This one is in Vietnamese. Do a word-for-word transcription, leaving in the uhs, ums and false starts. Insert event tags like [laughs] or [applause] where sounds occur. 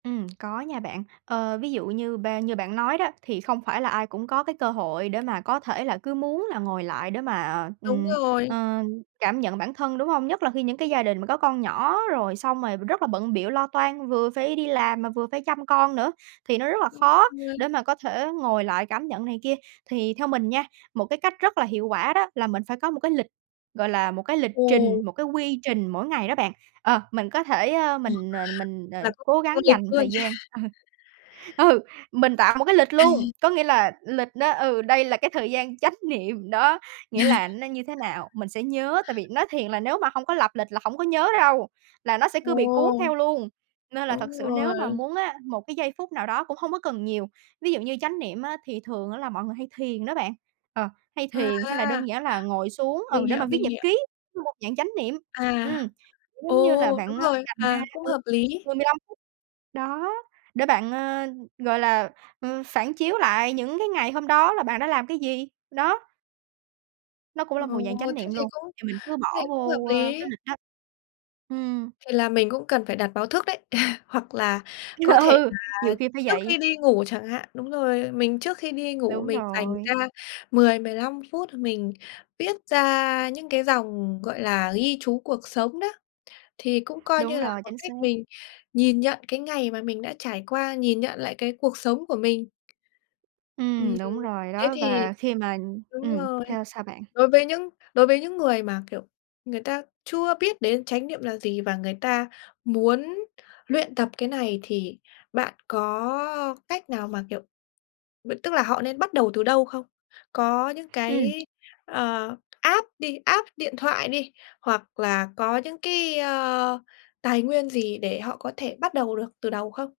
Ừm, có nha bạn. Ờ, ví dụ như ba như bạn nói đó thì không phải là ai cũng có cái cơ hội để mà có thể là cứ muốn là ngồi lại để mà, Đúng ừm, rồi. ờ, cảm nhận bản thân, đúng hông? Nhất là khi những cái gia đình mà có con nhỏ rồi xong rồi rất là bận bịu lo toan, vừa phải đi làm mà vừa phải chăm con nữa thì nó rất là Đúng khó rồi. để mà có thể ngồi lại cảm nhận này kia. Thì theo mình nha, một cái cách rất là hiệu quả đó là mình phải có một cái lịch, gọi là, một cái lịch Ồ. trình, một cái quy trình mỗi ngày đó bạn. Ờ, mình có thể, ơ, Ồ, mình [unintelligible] mình, ờ, Là cũng cố theo gắng lịch dành luôn. thời gian. [laughs] Ờ, ừ, mình tạo một cái lịch luôn, [laughs] có nghĩa là lịch đó, ừ, đây là cái thời gian chánh niệm đó, nghĩa là [laughs] nó như thế nào mình sẽ nhớ, tại vì nói thiền là nếu mà hông có lập lịch là hổng có nhớ đâu, là nó sẽ cứ bị cuốn Ồ. theo luôn. Nên là thực Đúng sự nếu mà rồi. muốn á, một cái giây phút nào đó cũng hông có cần nhiều. Ví dụ như chánh niệm á thì thường á là mọi người hay thiền đó bạn, ờ, hay thiền hay là À. đơn giản là ngồi xuống, ừ, Mình để hiểu, mà viết mình nhật hiểu. ký, một dạng chánh niệm. À, Ừm, giống như ồ, là đúng bạn, a, rồi. dành ra, À, cũng ừ, hợp lý. mười mười lăm phút, đó, để bạn, ờ, gọi là, ờ, phản chiếu lại những cái ngày hôm đó là bạn đã làm cái gì, đó. Nó cũng Ồ, là một dạng chánh thế niệm thì luôn, cũng thì mình cứ thế thì bỏ cũng hợp vô, ơ, cái lý. lịch đó. Ừm. Thì là mình cũng cần phải đặt báo thức đấy, [laughs] hoặc là có thể Ừ, là nhiều khi phải trước khi vậy. đi ngủ chẳng hạn, đúng rồi, mình trước khi đi ngủ Đúng mình dành ra rồi. mười mười lăm phút h mình viết ra những cái dòng, gọi là, ghi chú cuộc sống đó, thì cũng coi Đúng như là rồi, một chính xác. cách mình nhìn nhận cái ngày mà mình đã trải qua, nhìn nhận lại cái cuộc sống của mình. Ừm, Ừm, đúng rồi, thế đó, thì và khi mà đúng ừm, rồi. theo sao bạn? Đối với những đối với những người mà, kiểu, người ta chưa biết đến chánh niệm là gì và người ta muốn luyện tập cái này thì bạn có cách nào mà, kiểu, bận tức là họ nên bắt đầu từ đâu không? Có những Ừm. cái, ờ, app đi, app điện thoại đi, hoặc là có những cái, ơ, tài nguyên gì để họ có thể bắt đầu được từ đầu không?